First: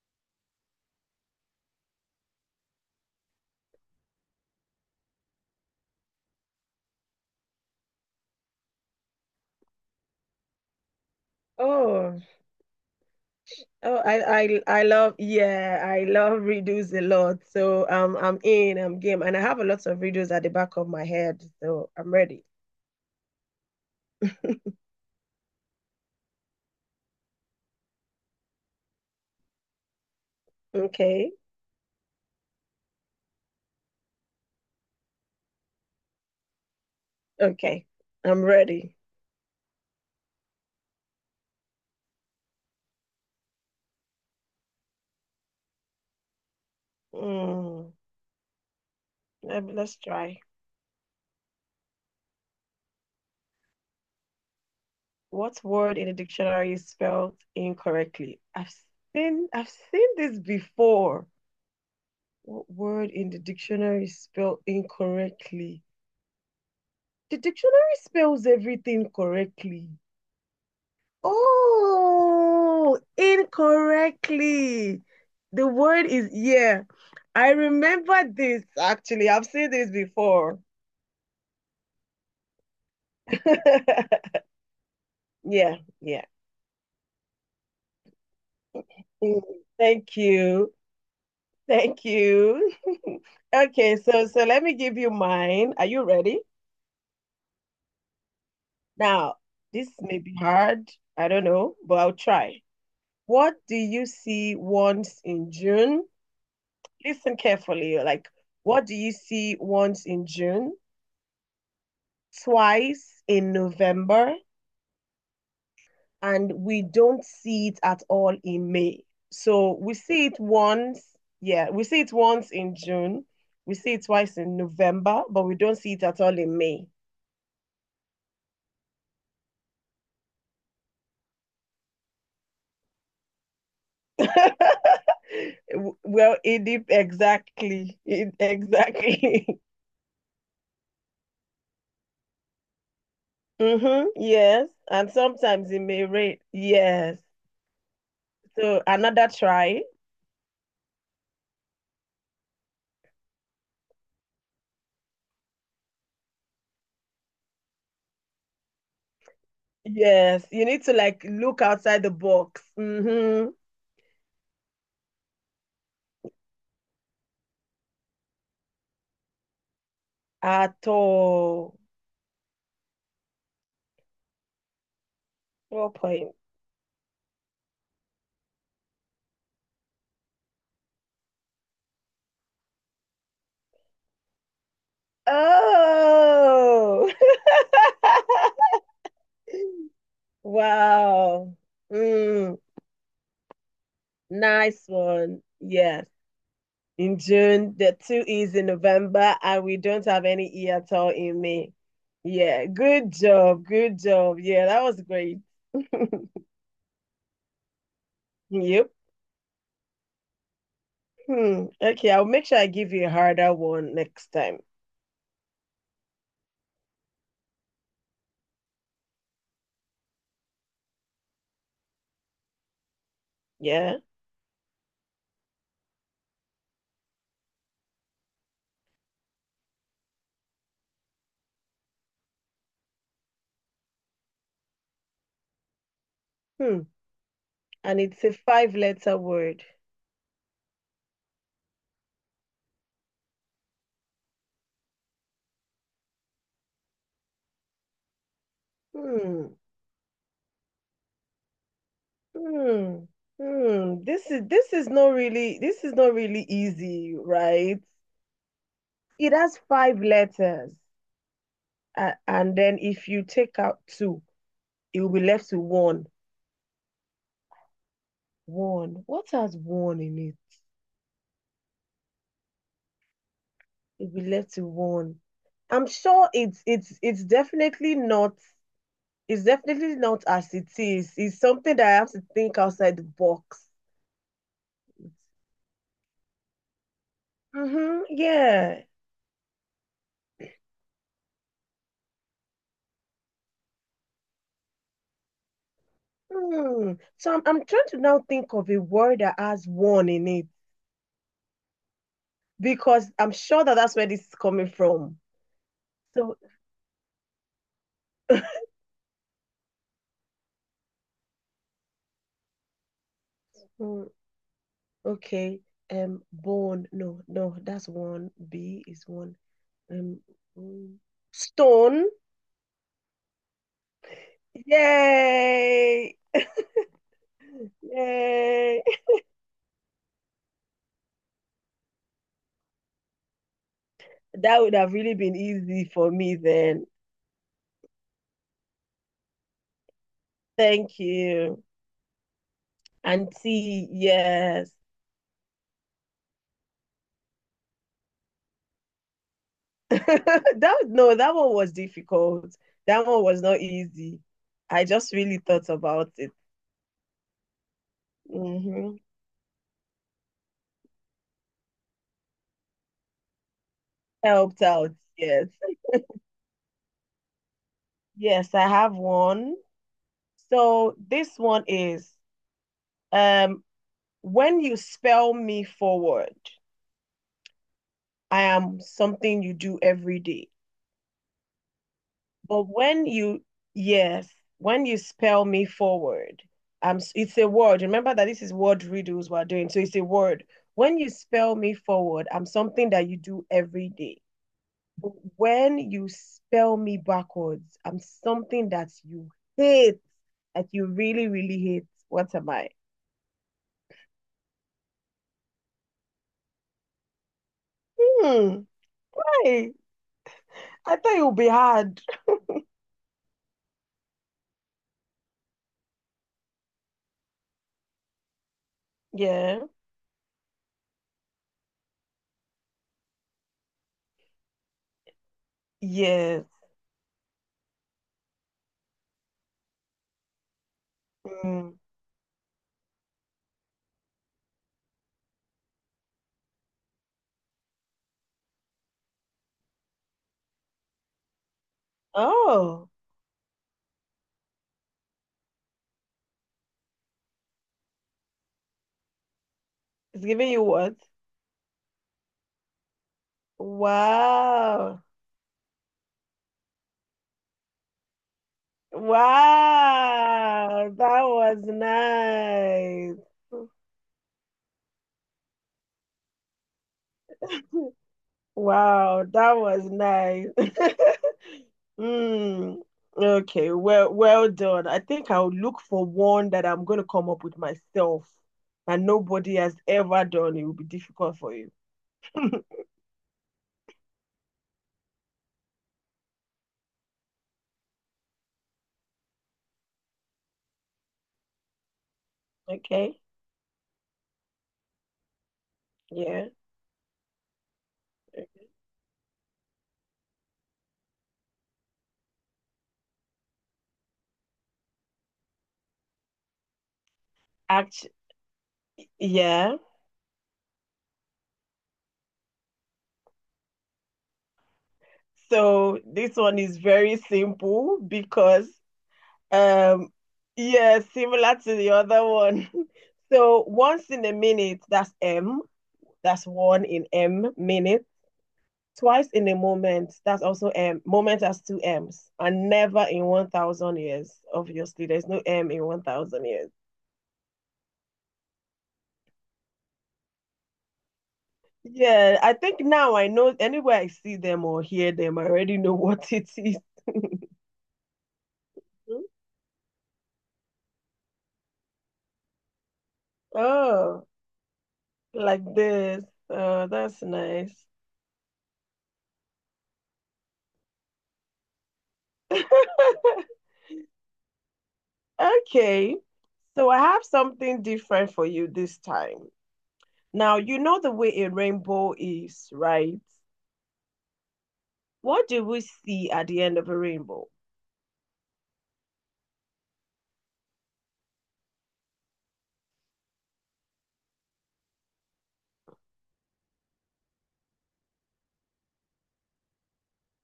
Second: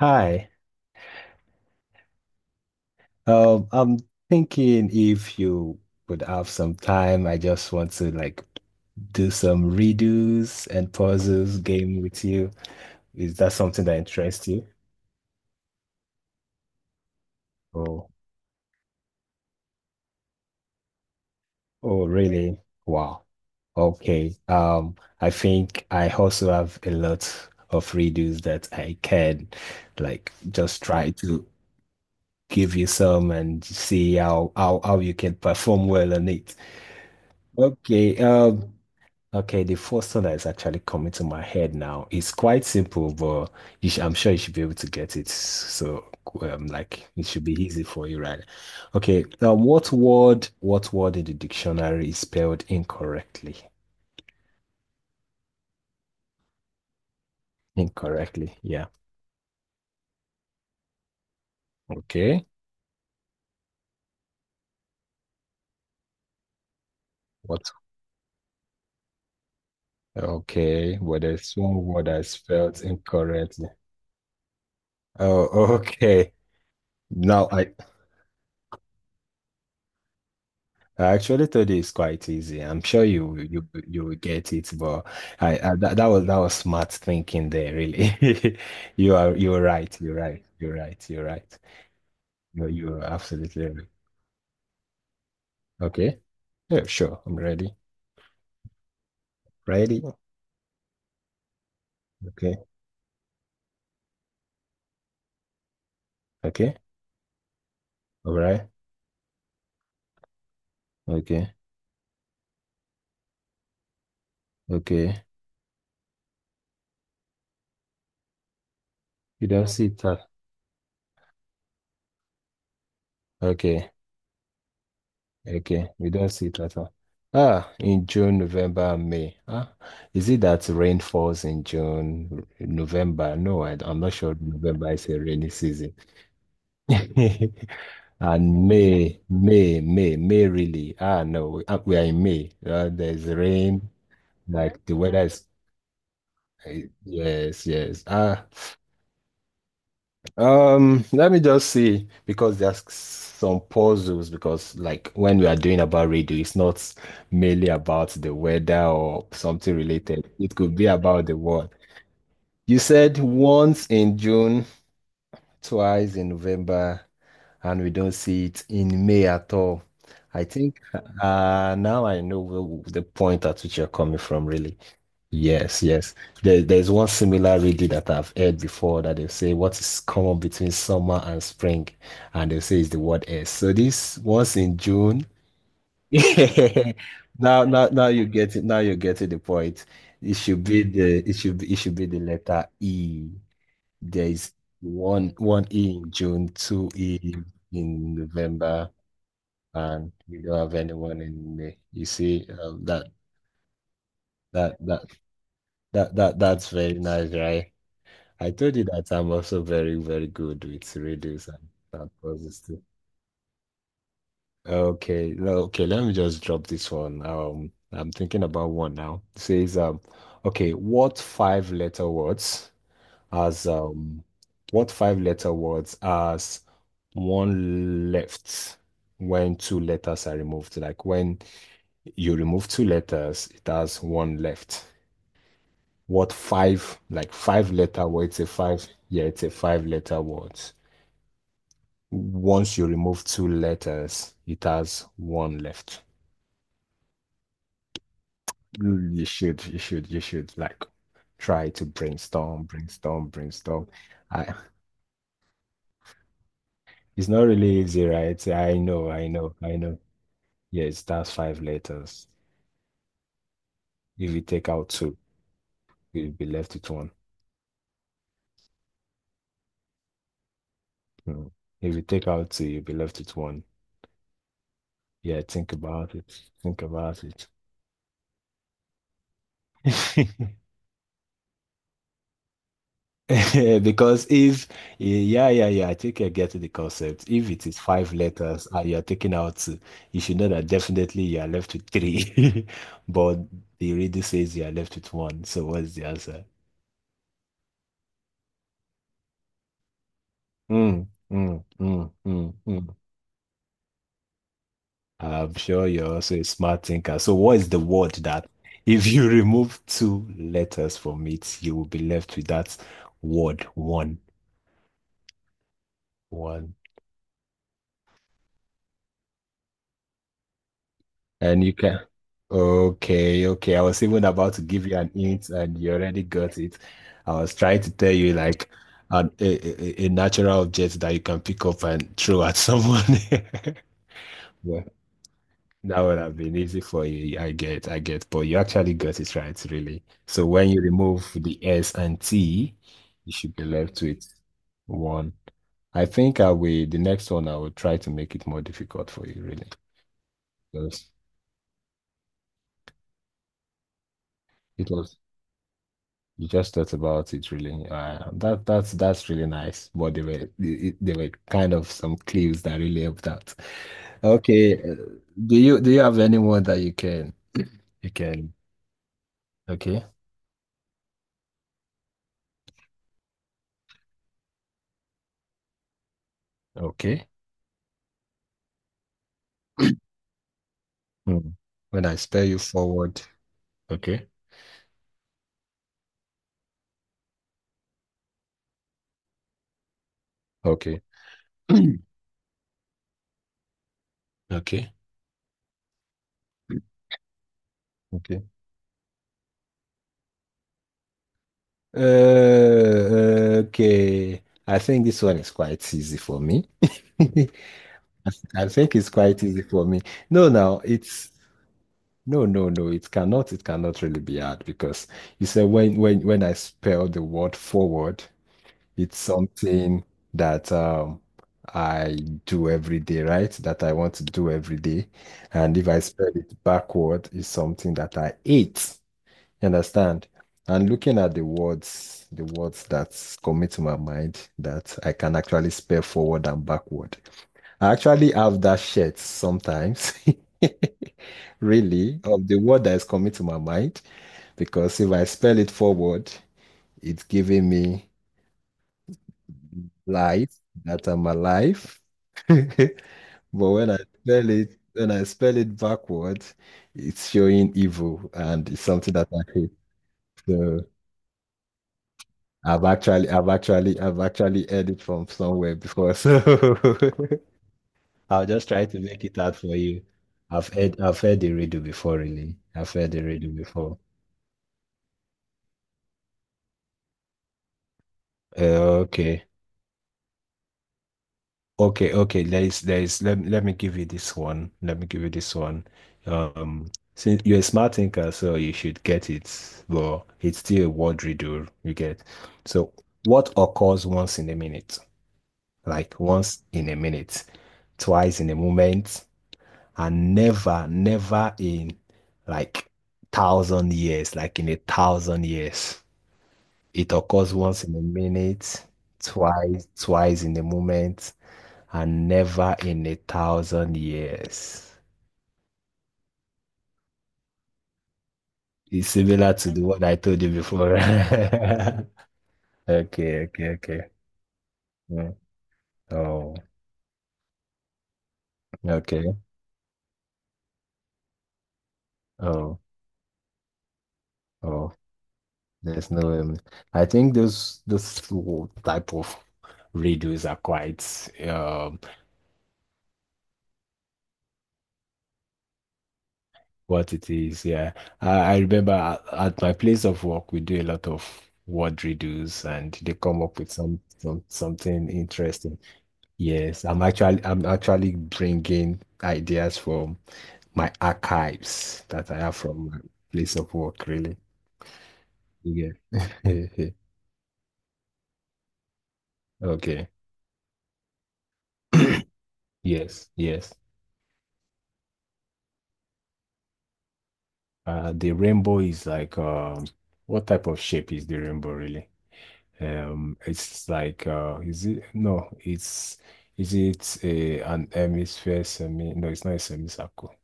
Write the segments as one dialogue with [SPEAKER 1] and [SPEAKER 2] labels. [SPEAKER 1] Hi. I'm thinking if you would have some time, I just want to like do some redos and puzzles game
[SPEAKER 2] Oh,
[SPEAKER 1] with you. Is that something
[SPEAKER 2] oh,
[SPEAKER 1] that
[SPEAKER 2] I,
[SPEAKER 1] interests
[SPEAKER 2] I,
[SPEAKER 1] you?
[SPEAKER 2] I love, yeah, I love riddles a lot.
[SPEAKER 1] Oh,
[SPEAKER 2] I'm game, and I have a lot of riddles at the back of my head. So
[SPEAKER 1] oh,
[SPEAKER 2] I'm ready.
[SPEAKER 1] really? Wow. Okay. I think I also have a lot of redos that I can like just try
[SPEAKER 2] Okay,
[SPEAKER 1] to give you some and see how you can perform well on it.
[SPEAKER 2] okay,
[SPEAKER 1] Okay.
[SPEAKER 2] I'm ready.
[SPEAKER 1] Okay, the first one that is actually coming to my head now is quite simple, but you sh I'm sure you should be able to get it. So, like it should be easy
[SPEAKER 2] Mm,
[SPEAKER 1] for you, right? Okay, now
[SPEAKER 2] let us try.
[SPEAKER 1] what word in the dictionary is spelled incorrectly?
[SPEAKER 2] What word in the dictionary is spelled incorrectly?
[SPEAKER 1] Incorrectly, yeah.
[SPEAKER 2] I've seen this before.
[SPEAKER 1] Okay,
[SPEAKER 2] What word in the dictionary is spelled incorrectly? The
[SPEAKER 1] what?
[SPEAKER 2] dictionary spells everything correctly.
[SPEAKER 1] Okay, well, there's one word that's spelled
[SPEAKER 2] Oh,
[SPEAKER 1] incorrectly.
[SPEAKER 2] incorrectly. The
[SPEAKER 1] Oh,
[SPEAKER 2] word is
[SPEAKER 1] okay.
[SPEAKER 2] yeah.
[SPEAKER 1] Now
[SPEAKER 2] I remember this actually. I've seen this before.
[SPEAKER 1] I actually thought it's quite easy. I'm sure you will get it, but I
[SPEAKER 2] Yeah,
[SPEAKER 1] that
[SPEAKER 2] yeah.
[SPEAKER 1] was that was smart thinking there, really.
[SPEAKER 2] Mm,
[SPEAKER 1] You're right. You're
[SPEAKER 2] Thank
[SPEAKER 1] right.
[SPEAKER 2] you.
[SPEAKER 1] You're right. You're right.
[SPEAKER 2] Thank
[SPEAKER 1] You're
[SPEAKER 2] you.
[SPEAKER 1] absolutely right.
[SPEAKER 2] Okay, so let me give you mine. Are you
[SPEAKER 1] Okay.
[SPEAKER 2] ready?
[SPEAKER 1] Yeah, sure. I'm ready.
[SPEAKER 2] Now, this
[SPEAKER 1] Ready.
[SPEAKER 2] may be hard. I don't know, but I'll
[SPEAKER 1] Okay.
[SPEAKER 2] try. What do you see once in June?
[SPEAKER 1] Okay.
[SPEAKER 2] Listen carefully.
[SPEAKER 1] All right.
[SPEAKER 2] What do you see once in June?
[SPEAKER 1] Okay.
[SPEAKER 2] Twice in November,
[SPEAKER 1] Okay.
[SPEAKER 2] and we don't see it at all in May.
[SPEAKER 1] You don't
[SPEAKER 2] So
[SPEAKER 1] see
[SPEAKER 2] we
[SPEAKER 1] that.
[SPEAKER 2] see it once, yeah, we see it once in June, we
[SPEAKER 1] Okay.
[SPEAKER 2] see it twice in November, but we don't
[SPEAKER 1] Okay,
[SPEAKER 2] see it
[SPEAKER 1] we
[SPEAKER 2] at
[SPEAKER 1] don't
[SPEAKER 2] all
[SPEAKER 1] see
[SPEAKER 2] in
[SPEAKER 1] it right
[SPEAKER 2] May.
[SPEAKER 1] now. Ah, in June, November, and May. Ah, is it that rain falls in June, November? No, I am not sure November is a rainy season.
[SPEAKER 2] Well,
[SPEAKER 1] And
[SPEAKER 2] exactly.
[SPEAKER 1] May really. Ah, no, we, ah, we are in May. There's rain,
[SPEAKER 2] Mm-hmm, yes,
[SPEAKER 1] like the
[SPEAKER 2] and
[SPEAKER 1] weather is.
[SPEAKER 2] sometimes it may rain. Yes.
[SPEAKER 1] Yes, yes. Ah.
[SPEAKER 2] So another try.
[SPEAKER 1] Let me just see because there's some puzzles because like when we are doing about radio, it's not mainly about the weather or something related.
[SPEAKER 2] Yes,
[SPEAKER 1] It
[SPEAKER 2] you
[SPEAKER 1] could
[SPEAKER 2] need
[SPEAKER 1] be
[SPEAKER 2] to like
[SPEAKER 1] about the
[SPEAKER 2] look
[SPEAKER 1] world.
[SPEAKER 2] outside the box.
[SPEAKER 1] You said
[SPEAKER 2] Mm-hmm.
[SPEAKER 1] once in June, twice in November, and we don't see it in May at all. I think
[SPEAKER 2] At all.
[SPEAKER 1] now I know the point at which you're coming from, really. Yes,
[SPEAKER 2] Role
[SPEAKER 1] yes.
[SPEAKER 2] playing.
[SPEAKER 1] There's one similar reading that I've heard before that they say what is common between summer and spring, and they say it's the word S. So this once in June.
[SPEAKER 2] Oh,
[SPEAKER 1] Now you get it. Now you get to the point. It should be the
[SPEAKER 2] wow.
[SPEAKER 1] it should be the
[SPEAKER 2] Mm,
[SPEAKER 1] letter E. There is
[SPEAKER 2] nice one.
[SPEAKER 1] one E
[SPEAKER 2] Yes.
[SPEAKER 1] in June, two
[SPEAKER 2] In
[SPEAKER 1] E
[SPEAKER 2] June, the
[SPEAKER 1] in
[SPEAKER 2] two is in
[SPEAKER 1] November,
[SPEAKER 2] November, and we don't
[SPEAKER 1] and
[SPEAKER 2] have
[SPEAKER 1] you
[SPEAKER 2] any
[SPEAKER 1] don't
[SPEAKER 2] E
[SPEAKER 1] have
[SPEAKER 2] at all
[SPEAKER 1] anyone
[SPEAKER 2] in
[SPEAKER 1] in
[SPEAKER 2] May.
[SPEAKER 1] May. You see,
[SPEAKER 2] Yeah, good job. Good job. Yeah,
[SPEAKER 1] that
[SPEAKER 2] that was
[SPEAKER 1] that
[SPEAKER 2] great.
[SPEAKER 1] that's very nice, right? I told you
[SPEAKER 2] Yep.
[SPEAKER 1] that I'm also very, very good with radios
[SPEAKER 2] Hmm.
[SPEAKER 1] and that
[SPEAKER 2] Okay, I'll make sure
[SPEAKER 1] poses
[SPEAKER 2] I
[SPEAKER 1] too.
[SPEAKER 2] give you a harder one next time.
[SPEAKER 1] Okay, no, okay, let me just drop this one. I'm thinking about one now. It says, okay, has
[SPEAKER 2] Yeah.
[SPEAKER 1] um what five letter words has one left when two letters are removed? Like when you remove two letters, it has one left. What
[SPEAKER 2] Hmm.
[SPEAKER 1] five, like five
[SPEAKER 2] And
[SPEAKER 1] letter
[SPEAKER 2] it's a
[SPEAKER 1] words,
[SPEAKER 2] five letter
[SPEAKER 1] yeah, it's a
[SPEAKER 2] word.
[SPEAKER 1] five letter word. Once you remove two letters, it has one left. You
[SPEAKER 2] Hmm.
[SPEAKER 1] you should like try to
[SPEAKER 2] Hmm.
[SPEAKER 1] brainstorm.
[SPEAKER 2] Hmm.
[SPEAKER 1] I,
[SPEAKER 2] This is not really this is not really easy,
[SPEAKER 1] it's not really
[SPEAKER 2] right?
[SPEAKER 1] easy, right?
[SPEAKER 2] It has
[SPEAKER 1] I know.
[SPEAKER 2] five letters,
[SPEAKER 1] Yes, that's five letters.
[SPEAKER 2] and then if you take out two,
[SPEAKER 1] If you take out
[SPEAKER 2] it will
[SPEAKER 1] two,
[SPEAKER 2] be left to one.
[SPEAKER 1] you'll be left with one.
[SPEAKER 2] One. What has one in it?
[SPEAKER 1] Hmm. If you take out two, you'll be left with one.
[SPEAKER 2] It will be left to one.
[SPEAKER 1] Yeah,
[SPEAKER 2] I'm sure it's
[SPEAKER 1] think
[SPEAKER 2] it's it's
[SPEAKER 1] about it.
[SPEAKER 2] definitely not, it's definitely not as it is. It's something that I have to think outside the box.
[SPEAKER 1] Because if, yeah, I think I get the concept. If it is
[SPEAKER 2] Mm-hmm.
[SPEAKER 1] five letters
[SPEAKER 2] Yeah.
[SPEAKER 1] and you're taking out two, you should know that definitely you are left with three. But the reader says you are left with one. So what's the answer?
[SPEAKER 2] Hmm. So I'm trying to now think of a word that has one in it,
[SPEAKER 1] Mm.
[SPEAKER 2] because I'm sure that that's where this is coming from.
[SPEAKER 1] I'm sure you're also
[SPEAKER 2] So,
[SPEAKER 1] a smart thinker. So what is the word that if you remove two letters from it, you will be left with that word one?
[SPEAKER 2] okay,
[SPEAKER 1] One.
[SPEAKER 2] bone. No, no, that's one. B is one. Um, mm,
[SPEAKER 1] And you can.
[SPEAKER 2] stone.
[SPEAKER 1] Okay, okay. I was even about to give you an hint, and you
[SPEAKER 2] Yay!
[SPEAKER 1] already got it. I was trying to tell you like
[SPEAKER 2] Yay!
[SPEAKER 1] a natural object that you can pick up and throw at someone.
[SPEAKER 2] That would
[SPEAKER 1] Yeah,
[SPEAKER 2] have really been easy
[SPEAKER 1] that
[SPEAKER 2] for
[SPEAKER 1] would
[SPEAKER 2] me
[SPEAKER 1] have been easy
[SPEAKER 2] then.
[SPEAKER 1] for you. I get. But you actually got it right, really. So when you
[SPEAKER 2] Thank
[SPEAKER 1] remove the
[SPEAKER 2] you,
[SPEAKER 1] S and T, you should be
[SPEAKER 2] Auntie.
[SPEAKER 1] left with
[SPEAKER 2] Yes.
[SPEAKER 1] one. I think I will. The next one, I will try to make it more difficult for you, really,
[SPEAKER 2] that
[SPEAKER 1] because
[SPEAKER 2] no, that one was difficult. That one was not easy. I
[SPEAKER 1] it
[SPEAKER 2] just
[SPEAKER 1] was
[SPEAKER 2] really thought about it.
[SPEAKER 1] you just thought about it really.
[SPEAKER 2] Mm-hmm.
[SPEAKER 1] That's really nice. But there were there were kind of some clues that really helped out.
[SPEAKER 2] Helped
[SPEAKER 1] Okay,
[SPEAKER 2] out. Yes.
[SPEAKER 1] do you have anyone that you can?
[SPEAKER 2] Yes, I have one.
[SPEAKER 1] Okay,
[SPEAKER 2] So this one is um when you spell me forward,
[SPEAKER 1] okay.
[SPEAKER 2] I am something you do every day.
[SPEAKER 1] Hmm. When I spell you
[SPEAKER 2] But when
[SPEAKER 1] forward,
[SPEAKER 2] you,
[SPEAKER 1] okay,
[SPEAKER 2] yes, when you spell me forward, it's a word. Remember that this is word riddles we're doing. So it's a word. When
[SPEAKER 1] okay,
[SPEAKER 2] you spell me forward, I'm something that you do every day.
[SPEAKER 1] okay,
[SPEAKER 2] But when you spell me backwards, I'm
[SPEAKER 1] okay.
[SPEAKER 2] something that you hate, that you really, really hate. What am I?
[SPEAKER 1] Okay. I think this one is quite easy for me. I
[SPEAKER 2] Hmm.
[SPEAKER 1] I think it's quite easy
[SPEAKER 2] Hey,
[SPEAKER 1] for me. No, now
[SPEAKER 2] I thought it
[SPEAKER 1] it's
[SPEAKER 2] would be hard.
[SPEAKER 1] no, it cannot really be hard because you said when I spell the word forward, it's
[SPEAKER 2] Yeah.
[SPEAKER 1] something that I do every day, right? That I want to do every day. And if I spell
[SPEAKER 2] Yes.
[SPEAKER 1] it backward, it's something that I ate. You understand? And looking at
[SPEAKER 2] Mm.
[SPEAKER 1] the words that come to my mind that I can actually spell forward and backward. I actually have that shirt sometimes. really, of the word
[SPEAKER 2] Oh,
[SPEAKER 1] that is coming to my mind, because if I spell it forward, it's giving me
[SPEAKER 2] it's giving
[SPEAKER 1] life,
[SPEAKER 2] you what?
[SPEAKER 1] that I'm alive. But
[SPEAKER 2] Wow.
[SPEAKER 1] when I spell it backwards, it's showing evil and it's something that I hate. So
[SPEAKER 2] Wow. That was nice.
[SPEAKER 1] I've actually heard it from somewhere before. So I'll just try to make
[SPEAKER 2] Wow,
[SPEAKER 1] it
[SPEAKER 2] that
[SPEAKER 1] out for
[SPEAKER 2] was
[SPEAKER 1] you.
[SPEAKER 2] nice.
[SPEAKER 1] I've heard the riddle before, really.
[SPEAKER 2] Mm.
[SPEAKER 1] I've heard the riddle
[SPEAKER 2] Okay,
[SPEAKER 1] before.
[SPEAKER 2] well, well done. I think I'll look for one that I'm going to come up with myself
[SPEAKER 1] Uh,
[SPEAKER 2] and
[SPEAKER 1] okay.
[SPEAKER 2] nobody has ever done. It will be difficult for you.
[SPEAKER 1] Okay, okay. There is. Let me give you this one. Let me give you this one. Um, since you're a smart thinker, so you should get it, but it's still a word riddle you get. So,
[SPEAKER 2] Okay,
[SPEAKER 1] what occurs once in a minute? Like
[SPEAKER 2] yeah.
[SPEAKER 1] once in a minute, twice in a moment, and never in like thousand years, like in a thousand years. It occurs once in a
[SPEAKER 2] Action.
[SPEAKER 1] minute,
[SPEAKER 2] Yeah.
[SPEAKER 1] twice in a moment and never in a thousand years.
[SPEAKER 2] So this one is very simple because
[SPEAKER 1] It's similar to the what
[SPEAKER 2] um
[SPEAKER 1] I told you before.
[SPEAKER 2] yeah, similar to the other one. So
[SPEAKER 1] Okay.
[SPEAKER 2] once in a minute, that's
[SPEAKER 1] Mm.
[SPEAKER 2] M. That's
[SPEAKER 1] Oh,
[SPEAKER 2] one in M minutes. Twice
[SPEAKER 1] okay.
[SPEAKER 2] in a moment, that's also M. Moment has two M's. And
[SPEAKER 1] Oh,
[SPEAKER 2] never in 1,000 years.
[SPEAKER 1] oh.
[SPEAKER 2] Obviously, there's no M in
[SPEAKER 1] There's no.
[SPEAKER 2] 1,000 years.
[SPEAKER 1] I think those two type of radios are quite um
[SPEAKER 2] Yeah, I think now I know anywhere I see them or hear them, I already know what it is.
[SPEAKER 1] what it is. Yeah, I, I remember at my place of work we do a lot of word radios, and they come up with
[SPEAKER 2] Oh.
[SPEAKER 1] some something
[SPEAKER 2] Like
[SPEAKER 1] interesting.
[SPEAKER 2] this.
[SPEAKER 1] Yes,
[SPEAKER 2] Oh, that's
[SPEAKER 1] I'm
[SPEAKER 2] nice.
[SPEAKER 1] actually bringing ideas from my archives that I have from my place of work, really. Yeah.
[SPEAKER 2] Okay. So I have something different for you this time.
[SPEAKER 1] Okay.
[SPEAKER 2] Now, you know the way a rainbow is, right?
[SPEAKER 1] Yes, yes.
[SPEAKER 2] What do we see at the end of a rainbow?
[SPEAKER 1] The rainbow is like what type of shape is the rainbow really? It's like is it no? It's is it a an hemisphere semi? No, it's not a semicircle.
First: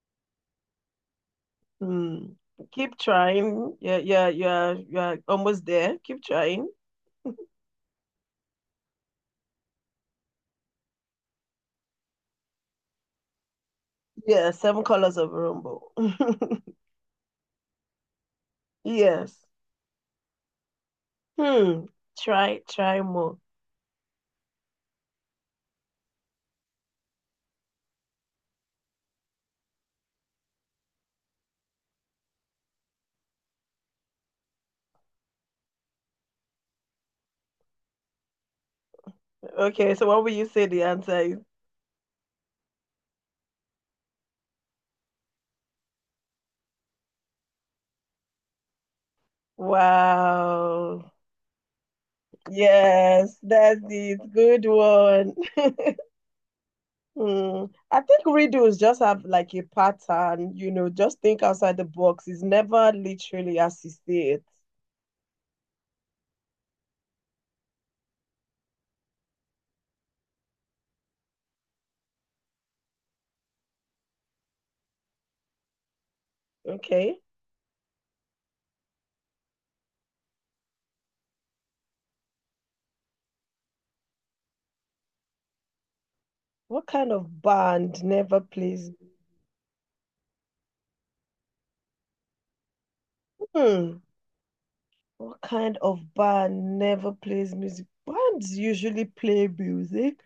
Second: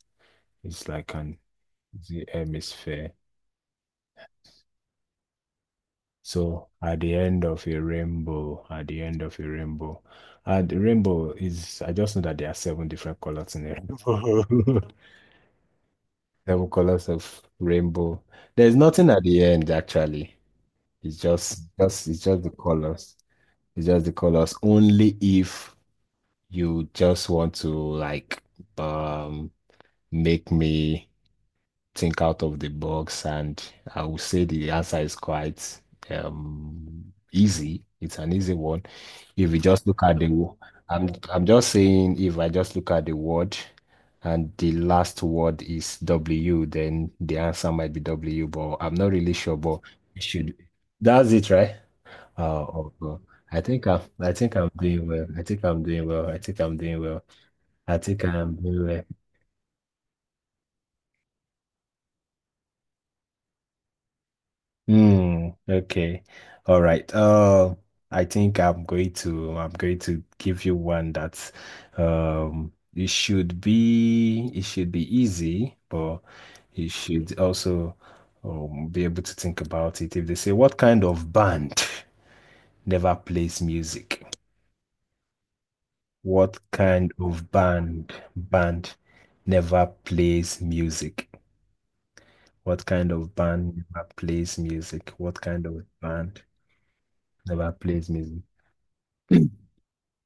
[SPEAKER 1] It's like an is it
[SPEAKER 2] Hmm. Keep
[SPEAKER 1] hemisphere?
[SPEAKER 2] trying. Yeah, yeah, yeah, yeah. Almost there. Keep
[SPEAKER 1] So
[SPEAKER 2] trying.
[SPEAKER 1] at the end of a rainbow, at the end of a rainbow, and the rainbow is, I just know that there are seven different colors in a
[SPEAKER 2] Yeah,
[SPEAKER 1] rainbow.
[SPEAKER 2] seven colors of a rainbow.
[SPEAKER 1] Seven colors of rainbow. There's nothing at the
[SPEAKER 2] Yes.
[SPEAKER 1] end actually. It's
[SPEAKER 2] Hmm.
[SPEAKER 1] it's just the
[SPEAKER 2] Try, try
[SPEAKER 1] colors.
[SPEAKER 2] more.
[SPEAKER 1] It's just the colors. Only if you just want to like um make me think out of the box, and I would say the answer is quite easy. It's an easy one. If you just
[SPEAKER 2] Okay,
[SPEAKER 1] look
[SPEAKER 2] so
[SPEAKER 1] at
[SPEAKER 2] what
[SPEAKER 1] the,
[SPEAKER 2] will you say the answer is?
[SPEAKER 1] I'm just saying if I just look at the word and the last word is W, then the answer might be W, but I'm not really sure, but it should.
[SPEAKER 2] Wow.
[SPEAKER 1] That's it, right? Oh, God.
[SPEAKER 2] Yes, that's it.
[SPEAKER 1] I think
[SPEAKER 2] Good
[SPEAKER 1] I'm doing well.
[SPEAKER 2] one.
[SPEAKER 1] I think I'm doing well. I think I'm doing well.
[SPEAKER 2] Hmm.
[SPEAKER 1] I
[SPEAKER 2] I
[SPEAKER 1] think
[SPEAKER 2] think
[SPEAKER 1] I'm
[SPEAKER 2] riddles
[SPEAKER 1] doing
[SPEAKER 2] just
[SPEAKER 1] well.
[SPEAKER 2] have like a pattern, you know, just think outside the box. It's never literally as you see it.
[SPEAKER 1] Hmm. Okay. All right. I'm going to give you one that's. um it should be easy, but you
[SPEAKER 2] Okay.
[SPEAKER 1] should also be able to think about it. If they say what kind of band never plays music? What
[SPEAKER 2] What
[SPEAKER 1] kind
[SPEAKER 2] kind of
[SPEAKER 1] of
[SPEAKER 2] band never plays?
[SPEAKER 1] band never plays music? What kind of band
[SPEAKER 2] Hmm.
[SPEAKER 1] never plays music? What
[SPEAKER 2] What
[SPEAKER 1] kind
[SPEAKER 2] kind
[SPEAKER 1] of
[SPEAKER 2] of
[SPEAKER 1] band
[SPEAKER 2] band never plays
[SPEAKER 1] never
[SPEAKER 2] music?
[SPEAKER 1] plays music?
[SPEAKER 2] Bands usually play music.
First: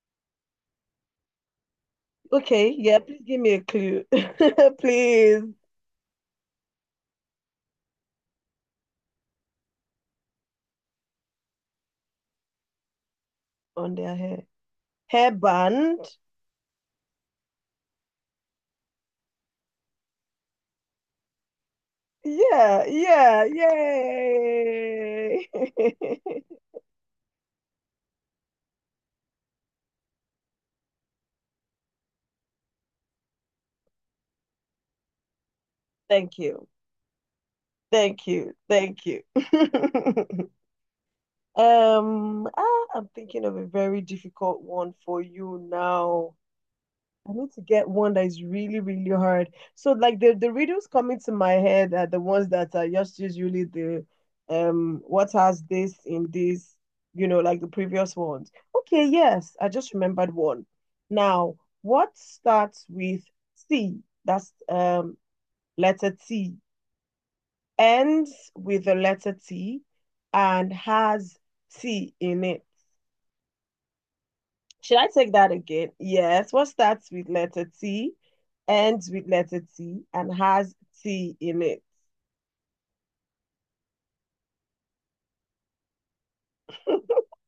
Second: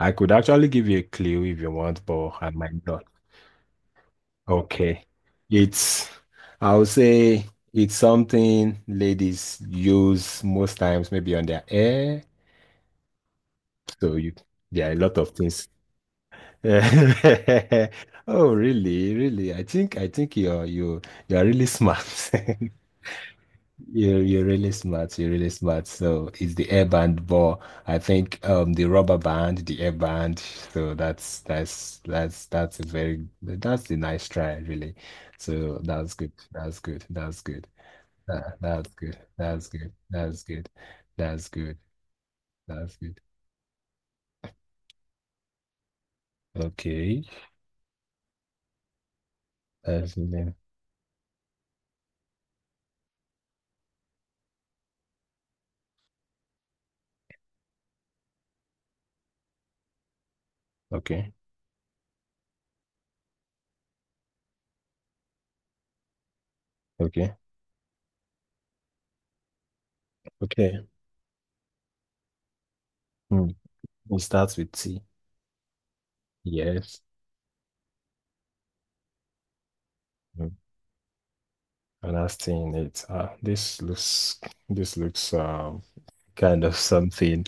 [SPEAKER 1] I could actually give you a clue if you want, but I
[SPEAKER 2] Okay.
[SPEAKER 1] might
[SPEAKER 2] Yeah.
[SPEAKER 1] not.
[SPEAKER 2] Please give me a clue.
[SPEAKER 1] Okay.
[SPEAKER 2] Please.
[SPEAKER 1] It's, I would say it's something ladies use most times, maybe on their hair.
[SPEAKER 2] On their
[SPEAKER 1] So you,
[SPEAKER 2] hair.
[SPEAKER 1] there are a lot of
[SPEAKER 2] Hair
[SPEAKER 1] things.
[SPEAKER 2] band.
[SPEAKER 1] Oh, really? Really? I think you're really smart.
[SPEAKER 2] Yeah, yeah,
[SPEAKER 1] You're really smart. You're
[SPEAKER 2] yay.
[SPEAKER 1] really smart. So it's the air band, but I think the rubber band, the air band. So that's a very that's a nice try, really. So
[SPEAKER 2] Thank you.
[SPEAKER 1] That's good.
[SPEAKER 2] Thank you.
[SPEAKER 1] That's
[SPEAKER 2] Thank
[SPEAKER 1] good.
[SPEAKER 2] you.
[SPEAKER 1] That's good. That's
[SPEAKER 2] I'm
[SPEAKER 1] good.
[SPEAKER 2] thinking of a very difficult one for you now.
[SPEAKER 1] Okay.
[SPEAKER 2] I need to get one that is really, really hard. So
[SPEAKER 1] That's
[SPEAKER 2] like the
[SPEAKER 1] good.
[SPEAKER 2] riddles coming to my head are the ones that are just usually the what has this in this, you know, like the previous ones. Okay, yes, I just remembered one.
[SPEAKER 1] Okay.
[SPEAKER 2] Now, what starts with C? That's letter T.
[SPEAKER 1] Okay.
[SPEAKER 2] Ends with the letter T and
[SPEAKER 1] Okay.
[SPEAKER 2] has T in it.
[SPEAKER 1] Hmm. It starts with
[SPEAKER 2] Should
[SPEAKER 1] T.
[SPEAKER 2] I take that again? Yes. What
[SPEAKER 1] Yes.
[SPEAKER 2] starts with letter T, ends with letter T, and
[SPEAKER 1] Hmm.
[SPEAKER 2] has T in it?
[SPEAKER 1] And that's T in it. Ah this looks this looks um kind of something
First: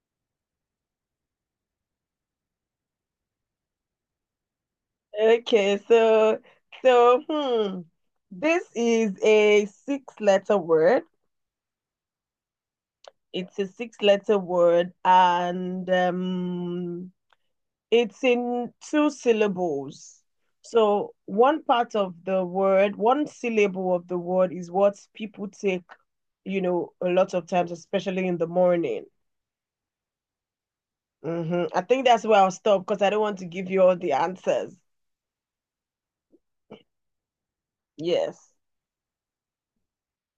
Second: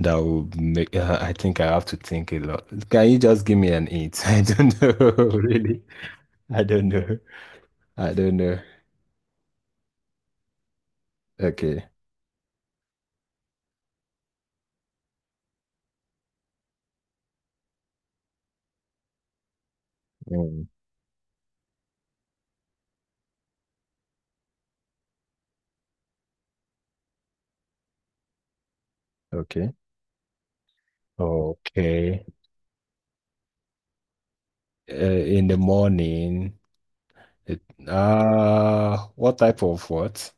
[SPEAKER 1] that would make I think I have to think a lot. Can you just give me an hint? I don't know,
[SPEAKER 2] Okay,
[SPEAKER 1] really. I don't know.
[SPEAKER 2] so hmm,
[SPEAKER 1] I don't know.
[SPEAKER 2] this is a six-letter word.
[SPEAKER 1] Okay.
[SPEAKER 2] It's a six-letter word, and it's in two syllables.
[SPEAKER 1] Mm,
[SPEAKER 2] So one part of the word, one syllable of the word is what people take, you know, a lot of times, especially in the morning.
[SPEAKER 1] okay.
[SPEAKER 2] I think that's
[SPEAKER 1] Okay.
[SPEAKER 2] where I'll stop because I don't want to give you all the answers.
[SPEAKER 1] In the morning, it,
[SPEAKER 2] Yes.
[SPEAKER 1] what type of what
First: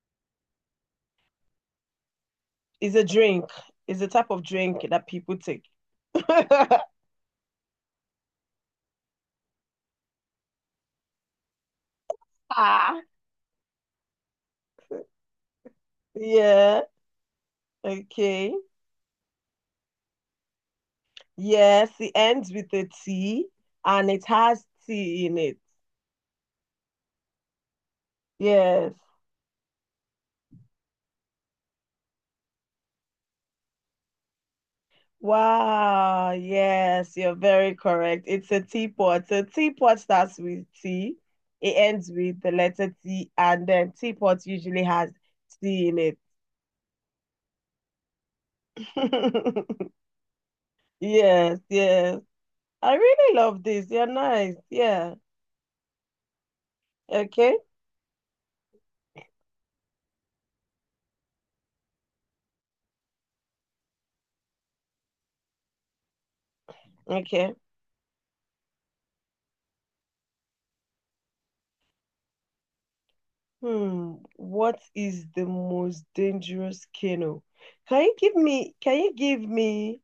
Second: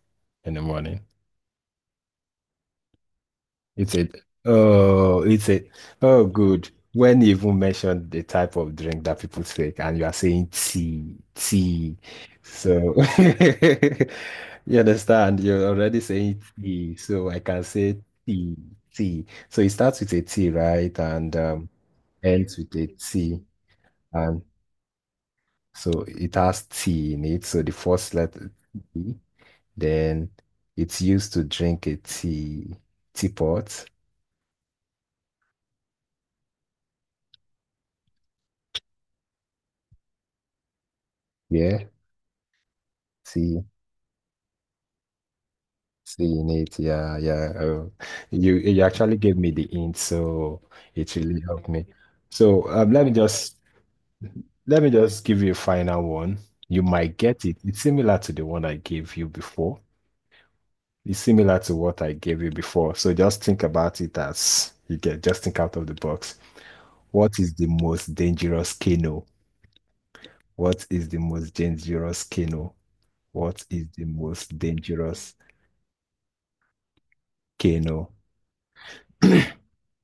[SPEAKER 1] in the morning?
[SPEAKER 2] It's a drink.
[SPEAKER 1] It's
[SPEAKER 2] It's a
[SPEAKER 1] it?
[SPEAKER 2] type of drink that
[SPEAKER 1] Oh,
[SPEAKER 2] people
[SPEAKER 1] it's
[SPEAKER 2] take.
[SPEAKER 1] it? Oh, good. When you even mentioned the type of drink that people take, and you are saying tea. So
[SPEAKER 2] Ah,
[SPEAKER 1] you understand, you're already saying
[SPEAKER 2] yeah.
[SPEAKER 1] tea. So I can say
[SPEAKER 2] Okay.
[SPEAKER 1] tea, tea. So it starts with a T, right? And
[SPEAKER 2] Yes. It ends
[SPEAKER 1] ends
[SPEAKER 2] with
[SPEAKER 1] with a
[SPEAKER 2] a
[SPEAKER 1] T.
[SPEAKER 2] T and it
[SPEAKER 1] And
[SPEAKER 2] has tea in it.
[SPEAKER 1] so it has tea in it. So the first letter
[SPEAKER 2] Yes.
[SPEAKER 1] T, then it's used to drink a tea, teapot.
[SPEAKER 2] Wow. Yes. You're very correct. It's a teapot. A teapot starts with T. It
[SPEAKER 1] Yeah.
[SPEAKER 2] ends with the letter T,
[SPEAKER 1] Tea
[SPEAKER 2] and then teapot usually has tea in
[SPEAKER 1] seeing it, yeah, yeah. Oh, you actually gave me
[SPEAKER 2] it.
[SPEAKER 1] the hint, so it really
[SPEAKER 2] Yes,
[SPEAKER 1] helped me.
[SPEAKER 2] yes.
[SPEAKER 1] So
[SPEAKER 2] I really love this. You're nice.
[SPEAKER 1] let me
[SPEAKER 2] Yeah.
[SPEAKER 1] just give you a final one. You might get it.
[SPEAKER 2] Okay.
[SPEAKER 1] It's similar to the one I gave you before. It's similar to what I gave you before. So just think about it as you get. Just think out of the box. What is
[SPEAKER 2] Okay.
[SPEAKER 1] the most dangerous canoe? What is the most dangerous canoe? What is the
[SPEAKER 2] Hmm.
[SPEAKER 1] most
[SPEAKER 2] What is
[SPEAKER 1] dangerous
[SPEAKER 2] the most dangerous canoe?
[SPEAKER 1] canoe?
[SPEAKER 2] Can you give me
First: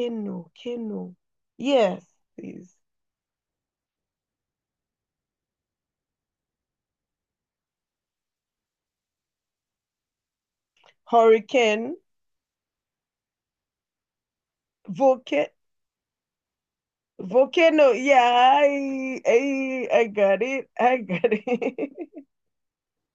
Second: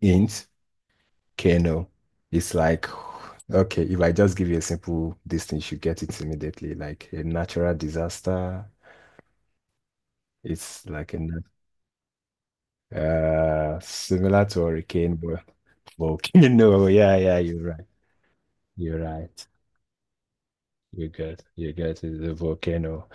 [SPEAKER 1] Hint.
[SPEAKER 2] canoe?
[SPEAKER 1] Okay, no.
[SPEAKER 2] Yes,
[SPEAKER 1] It's
[SPEAKER 2] please.
[SPEAKER 1] like, okay, if I just give you a simple this thing, you should get it immediately. Like a natural disaster, it's like a
[SPEAKER 2] Hurricane,
[SPEAKER 1] similar to hurricane, but
[SPEAKER 2] volcano,
[SPEAKER 1] volcano. Yeah, you're right.
[SPEAKER 2] volcano. Yeah,
[SPEAKER 1] You're right.
[SPEAKER 2] I got it. I
[SPEAKER 1] You're
[SPEAKER 2] got
[SPEAKER 1] good. You're
[SPEAKER 2] it.
[SPEAKER 1] good. It's a volcano.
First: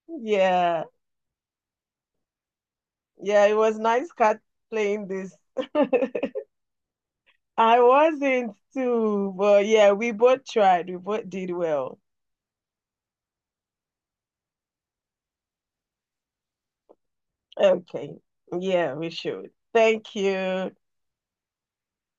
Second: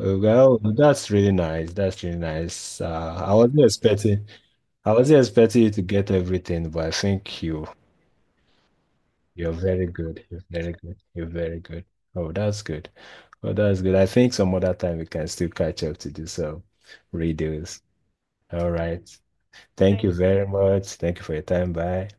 [SPEAKER 1] Well,
[SPEAKER 2] Yeah.
[SPEAKER 1] that's really nice. That's really nice.
[SPEAKER 2] Yeah, it was nice cat
[SPEAKER 1] I
[SPEAKER 2] playing
[SPEAKER 1] wasn't
[SPEAKER 2] this.
[SPEAKER 1] expecting you to get everything, but I think you
[SPEAKER 2] I wasn't too, but yeah, we both tried. We
[SPEAKER 1] You're
[SPEAKER 2] both did
[SPEAKER 1] very good.
[SPEAKER 2] well.
[SPEAKER 1] Oh, that's good. Oh, that's good. I think some other time we can still catch up to do some redos.
[SPEAKER 2] Okay.
[SPEAKER 1] All
[SPEAKER 2] Yeah,
[SPEAKER 1] right.
[SPEAKER 2] we should.
[SPEAKER 1] Thank you
[SPEAKER 2] Thank
[SPEAKER 1] very
[SPEAKER 2] you.
[SPEAKER 1] much. Thank you for your time. Bye.